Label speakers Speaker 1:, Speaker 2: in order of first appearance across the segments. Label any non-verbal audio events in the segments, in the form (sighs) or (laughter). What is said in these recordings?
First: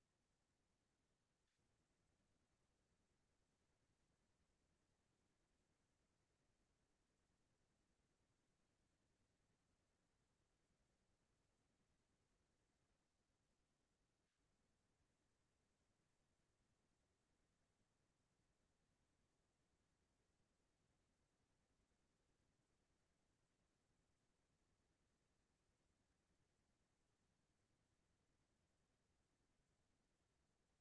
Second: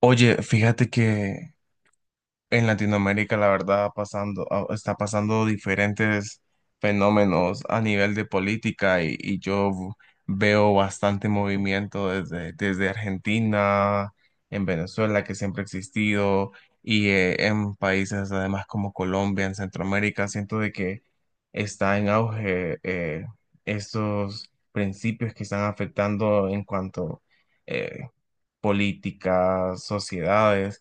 Speaker 1: Oye, fíjate que en Latinoamérica la verdad pasando, está pasando diferentes fenómenos a nivel de política y yo veo bastante movimiento desde Argentina, en Venezuela, que siempre ha existido, y en países además como Colombia, en Centroamérica, siento de que está en auge estos principios que están afectando en cuanto eh, políticas, sociedades.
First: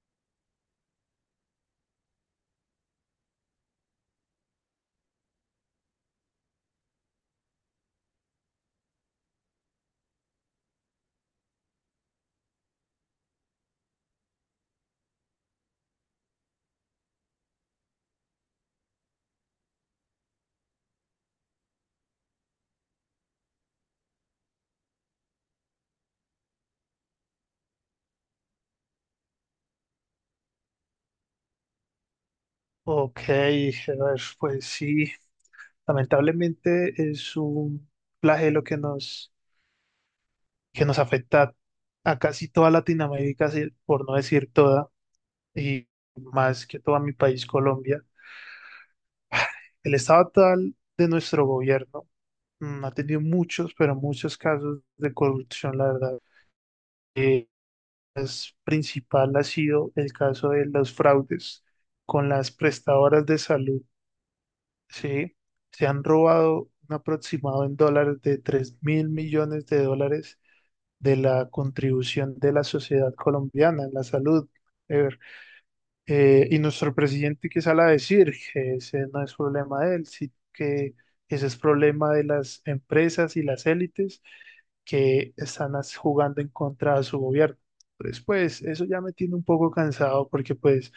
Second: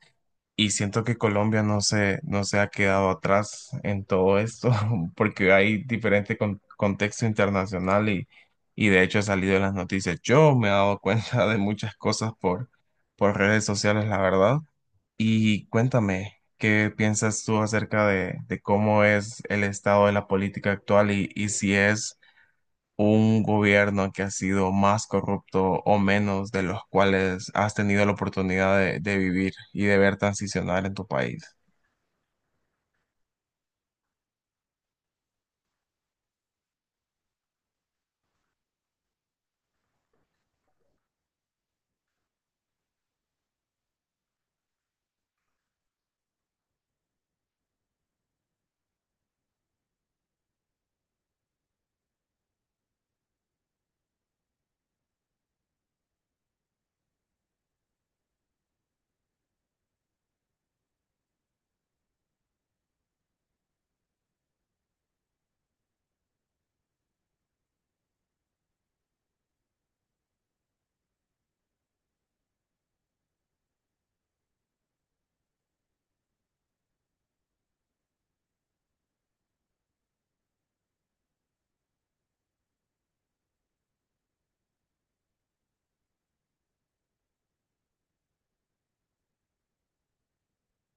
Speaker 1: Y siento que Colombia no se ha quedado atrás en todo esto, (laughs) porque hay diferente contexto internacional y de hecho ha salido en las noticias. Yo me he dado (laughs) cuenta de muchas cosas por redes sociales, la verdad. Y cuéntame, ¿qué piensas tú acerca de cómo es el estado de la política actual y si es un gobierno que ha sido más corrupto o menos de los cuales has tenido la oportunidad de vivir y de ver transicionar en tu país?
Speaker 2: Ok, Gerard, pues sí, lamentablemente es un flagelo que nos afecta a casi toda Latinoamérica, por no decir toda, y más que todo a mi país, Colombia. El estado actual de nuestro gobierno ha tenido muchos, pero muchos casos de corrupción, la verdad. Eh, es principal ha sido el caso de los fraudes con las prestadoras de salud. Sí, se han robado un aproximado en dólares de $3.000.000.000 de la contribución de la sociedad colombiana en la salud. Y nuestro presidente que sale a decir que ese no es problema de él, sino que ese es problema de las empresas y las élites que están jugando en contra de su gobierno. Entonces, pues eso ya me tiene un poco cansado porque pues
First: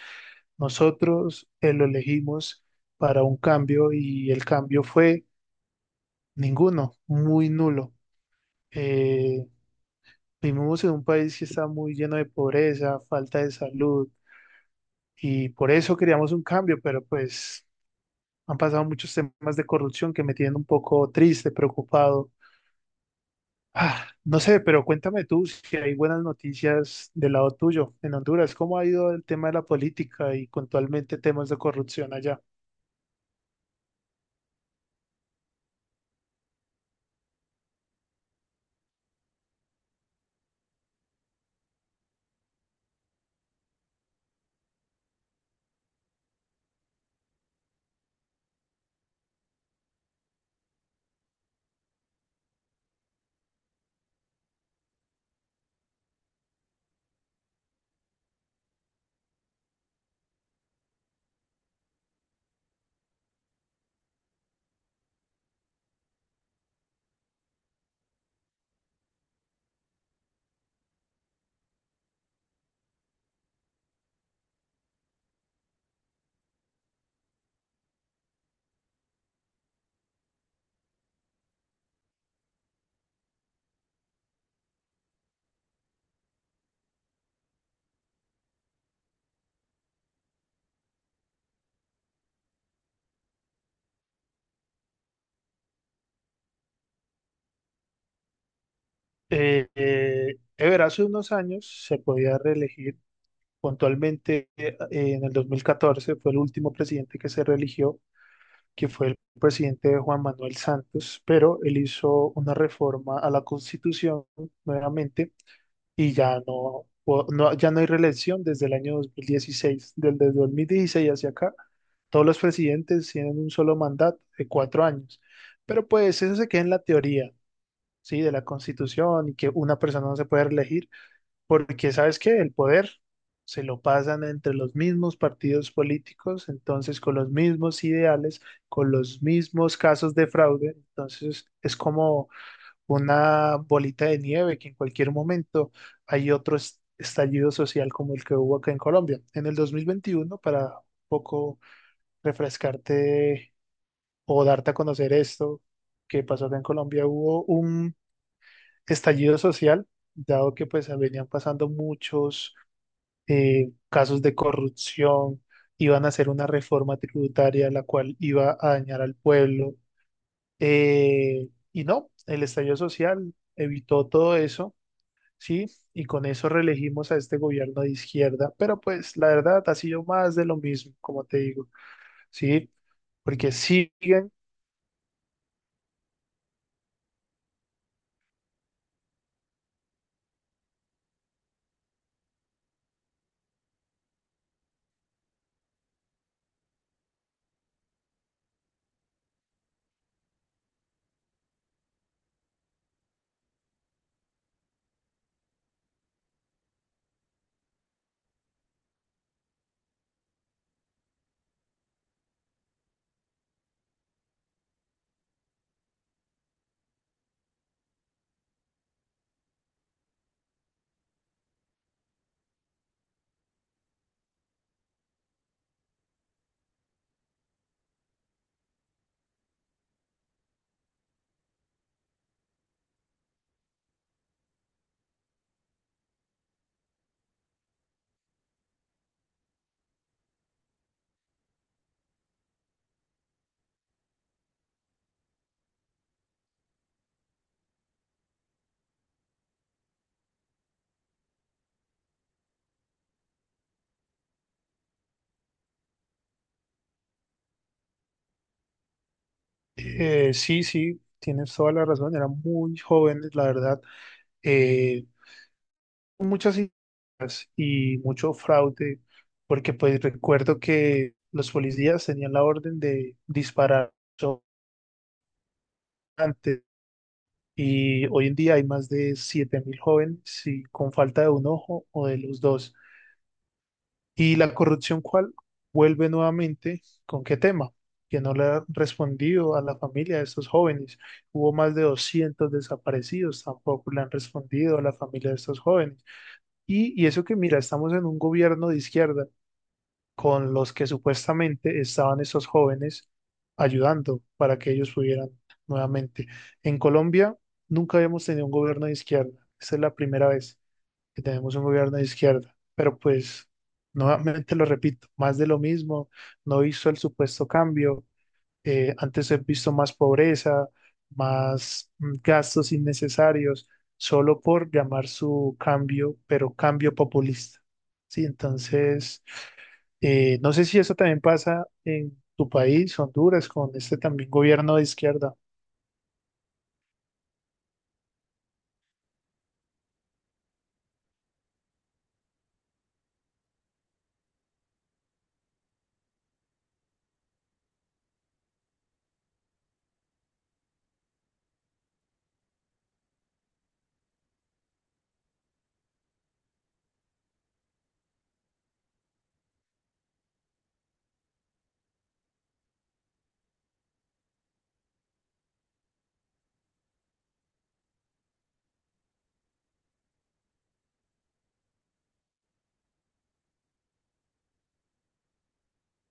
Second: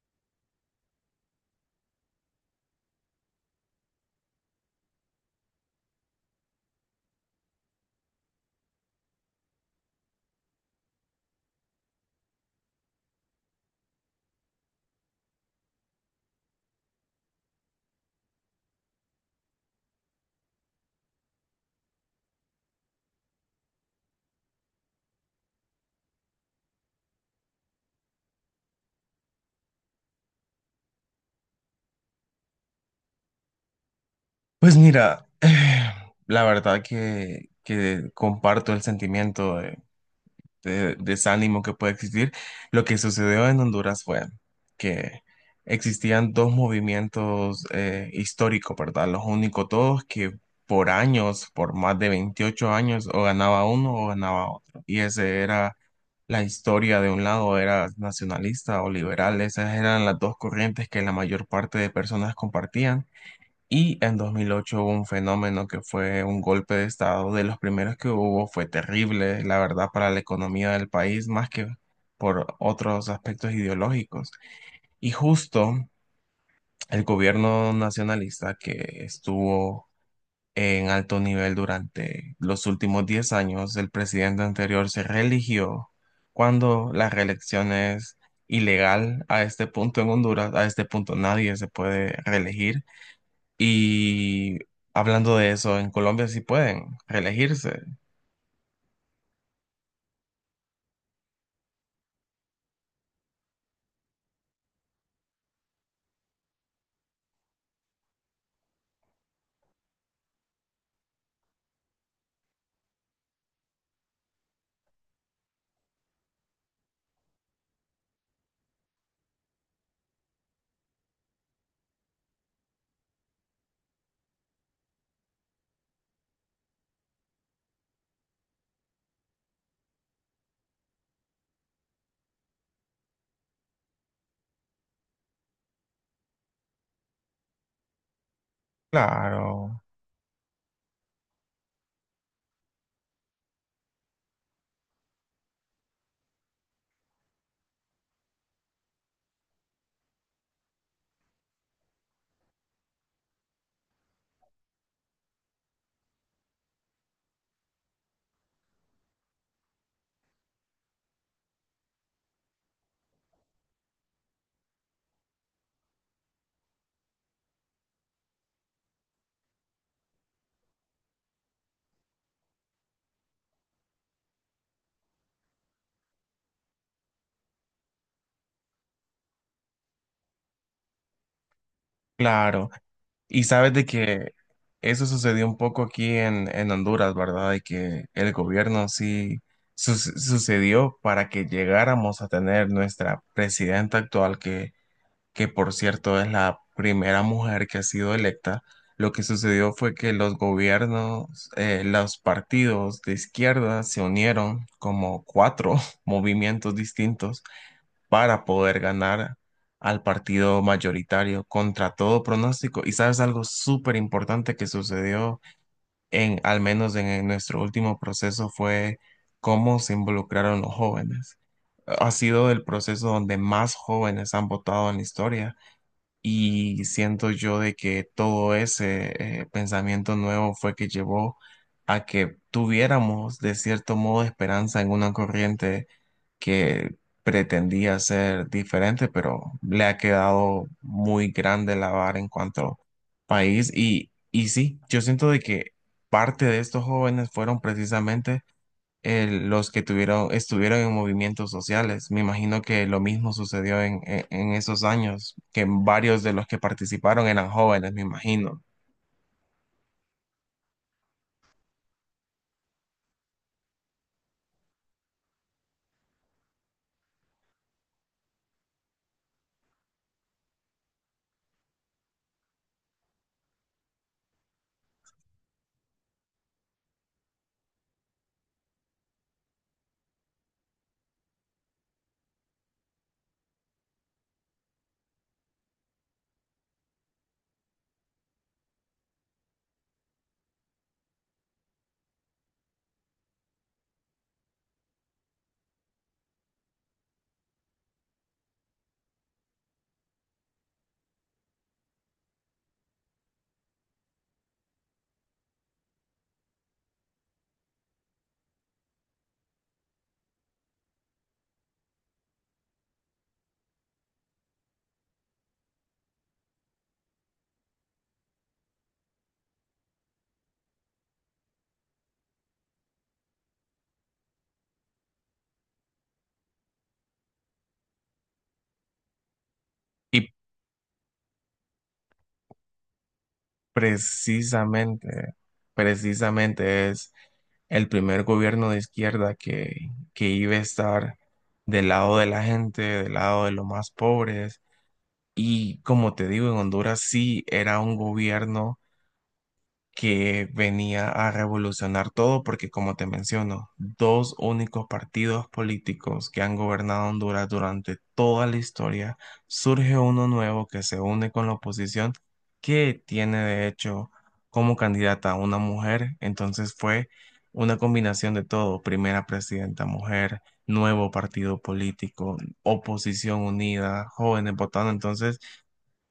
Speaker 2: nosotros lo elegimos para un cambio y el cambio fue ninguno, muy nulo. Eh, vivimos en un país que está muy lleno de pobreza, falta de salud y por eso queríamos un cambio, pero pues han pasado muchos temas de corrupción que me tienen un poco triste, preocupado. Ah, no sé, pero cuéntame tú si hay buenas noticias del lado tuyo en Honduras. ¿Cómo ha ido el tema de la política y puntualmente temas de corrupción allá?
Speaker 1: Pues mira, (sighs) la verdad que comparto el sentimiento de desánimo que puede existir. Lo que sucedió en Honduras fue que existían dos movimientos históricos, ¿verdad? Los únicos dos que por años, por más de 28 años, o ganaba uno o ganaba otro. Y ese era la historia de un lado, era nacionalista o liberal. Esas eran las dos corrientes que la mayor parte de personas compartían. Y en 2008 hubo un fenómeno que fue un golpe de estado, de los primeros que hubo, fue terrible, la verdad, para la economía del país, más que por otros aspectos ideológicos. Y justo el gobierno nacionalista que estuvo en alto nivel durante los últimos 10 años, el presidente anterior se reeligió cuando la reelección es ilegal a este punto en Honduras, a este punto nadie se puede reelegir. Y hablando de eso, en Colombia sí pueden reelegirse.
Speaker 2: Ever, hace unos años se podía reelegir. Puntualmente en el 2014 fue el último presidente que se reeligió, que fue el presidente Juan Manuel Santos, pero él hizo una reforma a la Constitución nuevamente y ya no hay reelección desde el año 2016, desde el 2016 hacia acá. Todos los presidentes tienen un solo mandato de 4 años. Pero pues eso se queda en la teoría, ¿sí? De la Constitución, y que una persona no se puede reelegir, porque ¿sabes qué? El poder se lo pasan entre los mismos partidos políticos, entonces con los mismos ideales, con los mismos
Speaker 1: Claro,
Speaker 2: casos de fraude. Entonces es como una bolita de nieve que en cualquier momento hay otro estallido social como el que hubo acá en Colombia. En el 2021, para un poco refrescarte o darte a conocer esto que pasó acá en Colombia, hubo un estallido social, dado que pues venían pasando muchos casos de corrupción, iban a hacer una reforma tributaria la cual iba a dañar al pueblo. Y no, el estallido social evitó todo eso, ¿sí? Y con eso reelegimos a este gobierno de izquierda, pero pues la verdad ha sido más de lo mismo, como te digo,
Speaker 1: claro.
Speaker 2: ¿sí?
Speaker 1: Y
Speaker 2: Porque
Speaker 1: sabes de
Speaker 2: siguen,
Speaker 1: que eso sucedió un poco aquí en Honduras, ¿verdad? De que el gobierno sí sucedió para que llegáramos a tener nuestra presidenta actual que por cierto es la primera mujer que ha sido electa, lo que sucedió fue que los gobiernos, los partidos de izquierda se unieron como cuatro (laughs) movimientos distintos para poder ganar al partido mayoritario contra todo pronóstico. Y sabes algo súper importante que sucedió en, al menos en nuestro último proceso, fue cómo se involucraron los jóvenes. Ha sido el proceso donde más jóvenes han votado en la historia y siento yo de que todo ese pensamiento nuevo fue que llevó a que tuviéramos de cierto modo esperanza en una corriente que pretendía ser diferente, pero le ha quedado muy grande la vara en cuanto país. Y sí, yo siento de que parte de estos jóvenes fueron precisamente los que tuvieron, estuvieron en movimientos sociales. Me imagino que lo mismo sucedió en, en esos años, que varios de los que participaron eran jóvenes, me imagino.
Speaker 2: sí, sí, tienes toda la razón, eran muy jóvenes, la verdad, eh, muchas y mucho fraude, porque pues recuerdo que los policías tenían la orden de disparar antes. Y hoy en día hay más de 7.000 jóvenes, sí, con falta de un ojo o de los dos. ¿Y la corrupción cuál? Vuelve nuevamente con qué tema, que no le ha respondido a la familia de estos jóvenes. Hubo más de 200 desaparecidos, tampoco le han respondido a la familia de estos jóvenes. Y eso que mira, estamos en un gobierno de izquierda con los que supuestamente estaban estos jóvenes ayudando para que ellos pudieran nuevamente. En Colombia nunca habíamos tenido un gobierno de izquierda, esa es la primera vez que tenemos un gobierno de izquierda. Pero pues, nuevamente lo repito, más de lo mismo, no hizo el supuesto cambio. Antes he visto más pobreza, más gastos innecesarios, solo por llamar su cambio, pero cambio populista. Sí, entonces,
Speaker 1: Y
Speaker 2: no sé si eso también pasa en tu país, Honduras, con este también gobierno de
Speaker 1: precisamente,
Speaker 2: izquierda.
Speaker 1: precisamente es el primer gobierno de izquierda que iba a estar del lado de la gente, del lado de los más pobres. Y como te digo, en Honduras sí era un gobierno que venía a revolucionar todo, porque como te menciono, dos únicos partidos políticos que han gobernado Honduras durante toda la historia, surge uno nuevo que se une con la oposición, que tiene de hecho como candidata a una mujer, entonces fue una combinación de todo, primera presidenta mujer, nuevo partido político, oposición unida, jóvenes votando, entonces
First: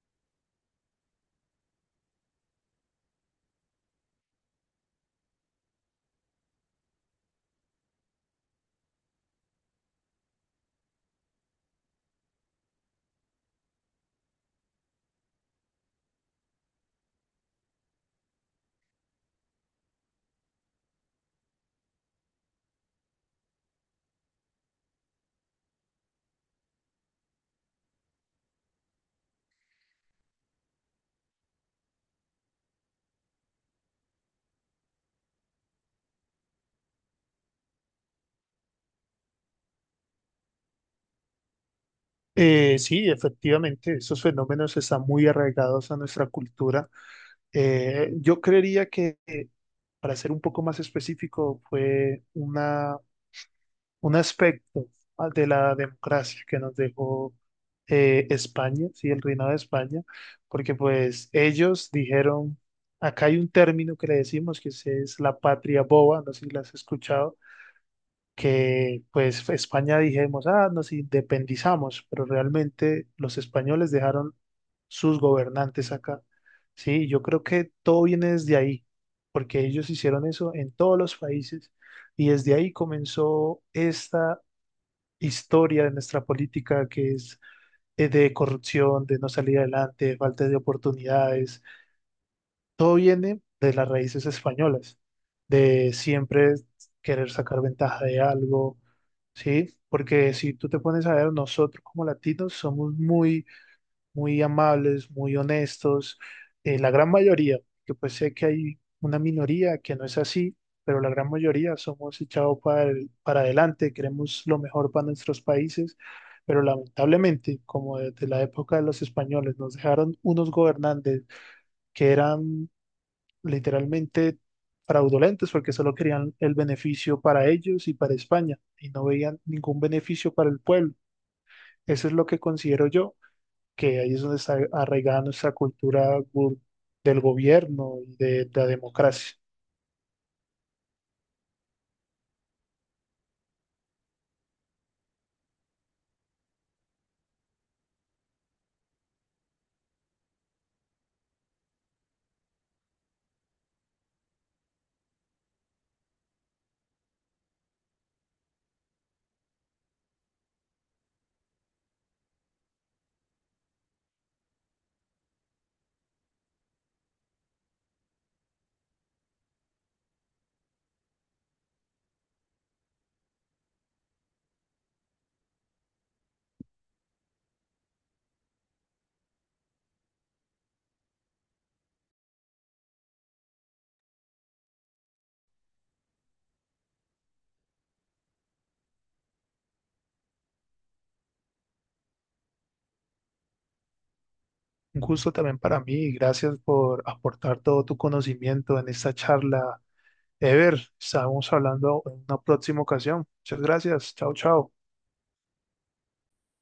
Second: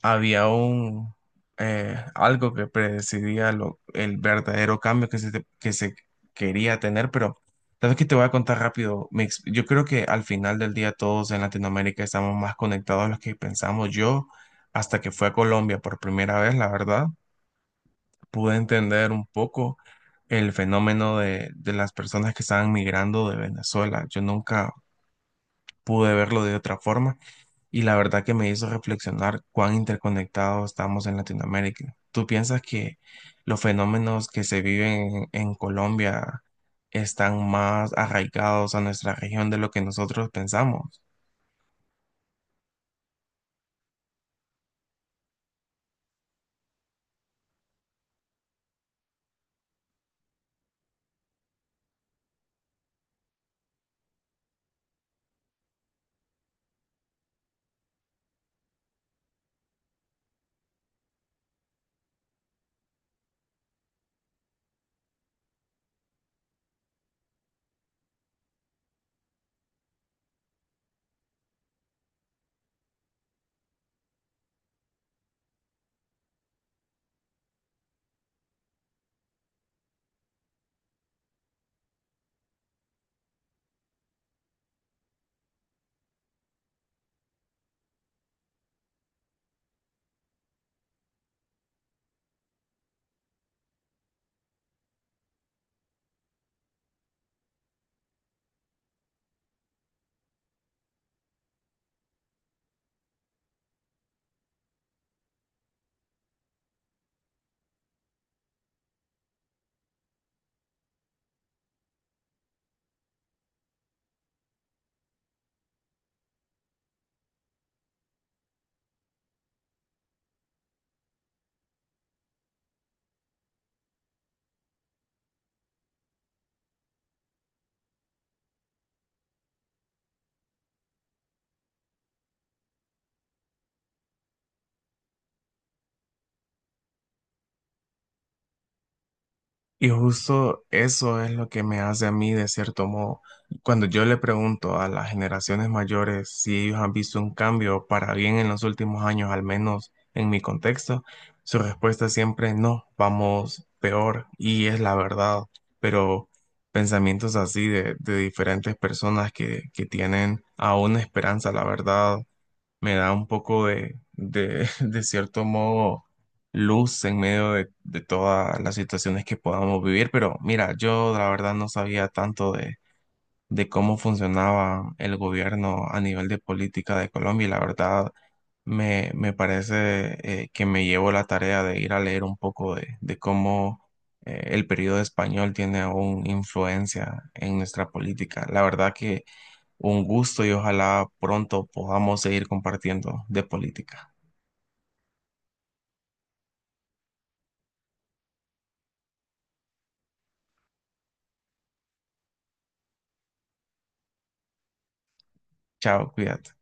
Speaker 1: había un algo que predecidía lo, el verdadero cambio que se, que se quería tener, pero sabes que te voy a contar rápido. Yo creo que al final del día todos en Latinoamérica estamos más conectados a los que pensamos. Yo, hasta que fui a Colombia por primera vez, la verdad, pude entender un poco el fenómeno de las personas que estaban migrando de Venezuela. Yo nunca pude verlo de otra forma y la verdad que me hizo reflexionar cuán interconectados estamos en Latinoamérica. ¿Tú piensas que los fenómenos que se viven en Colombia están más arraigados a nuestra región de lo que nosotros pensamos?
Speaker 2: Sí, efectivamente, esos fenómenos están muy arraigados a nuestra cultura. Yo creería que, para ser un poco más específico, fue un aspecto, ah, de la democracia que nos dejó, España, sí, el reinado de España, porque pues ellos dijeron, acá hay un término que le decimos que es la patria boba, no sé si la has escuchado, que pues España, dijimos, ah, nos independizamos, pero realmente los españoles dejaron sus gobernantes acá. Sí, yo creo que todo viene desde ahí, porque ellos hicieron eso en todos los países y desde ahí comenzó esta historia de nuestra política que es, de corrupción, de no salir adelante, de falta de oportunidades. Todo viene de las raíces españolas, de siempre querer sacar ventaja de algo, ¿sí? Porque si tú te pones a ver, nosotros como latinos somos muy muy amables, muy honestos, la gran mayoría, que pues sé que hay una minoría que no es así, pero la gran mayoría somos echados para, para adelante, queremos lo mejor para nuestros países, pero lamentablemente, como desde la época de los españoles, nos dejaron unos gobernantes que eran literalmente fraudulentos porque solo querían el beneficio para ellos y para España y no veían ningún beneficio para el pueblo. Eso es lo que considero yo, que ahí es donde está arraigada nuestra cultura del gobierno y de la democracia.
Speaker 1: Y justo eso es lo que me hace a mí, de cierto modo, cuando yo le pregunto a las generaciones mayores si ellos han visto un cambio para bien en los últimos años, al menos en mi contexto, su respuesta siempre es no, vamos peor, y es la verdad, pero pensamientos así de diferentes personas que tienen aún esperanza, la verdad, me da un poco (laughs) de cierto modo, luz en medio de todas las situaciones que podamos vivir. Pero mira, yo la verdad no sabía tanto de cómo funcionaba el gobierno a nivel de política de Colombia y la verdad me parece que me llevo la tarea de ir a leer un poco de cómo el periodo español tiene aún influencia en nuestra política. La verdad que un gusto y ojalá pronto podamos seguir compartiendo de política.
Speaker 2: Un gusto también para mí y gracias por aportar todo tu conocimiento en esta charla. Ever, estamos hablando en una próxima ocasión. Muchas gracias. Chao, chao.
Speaker 1: Chao, cuídate.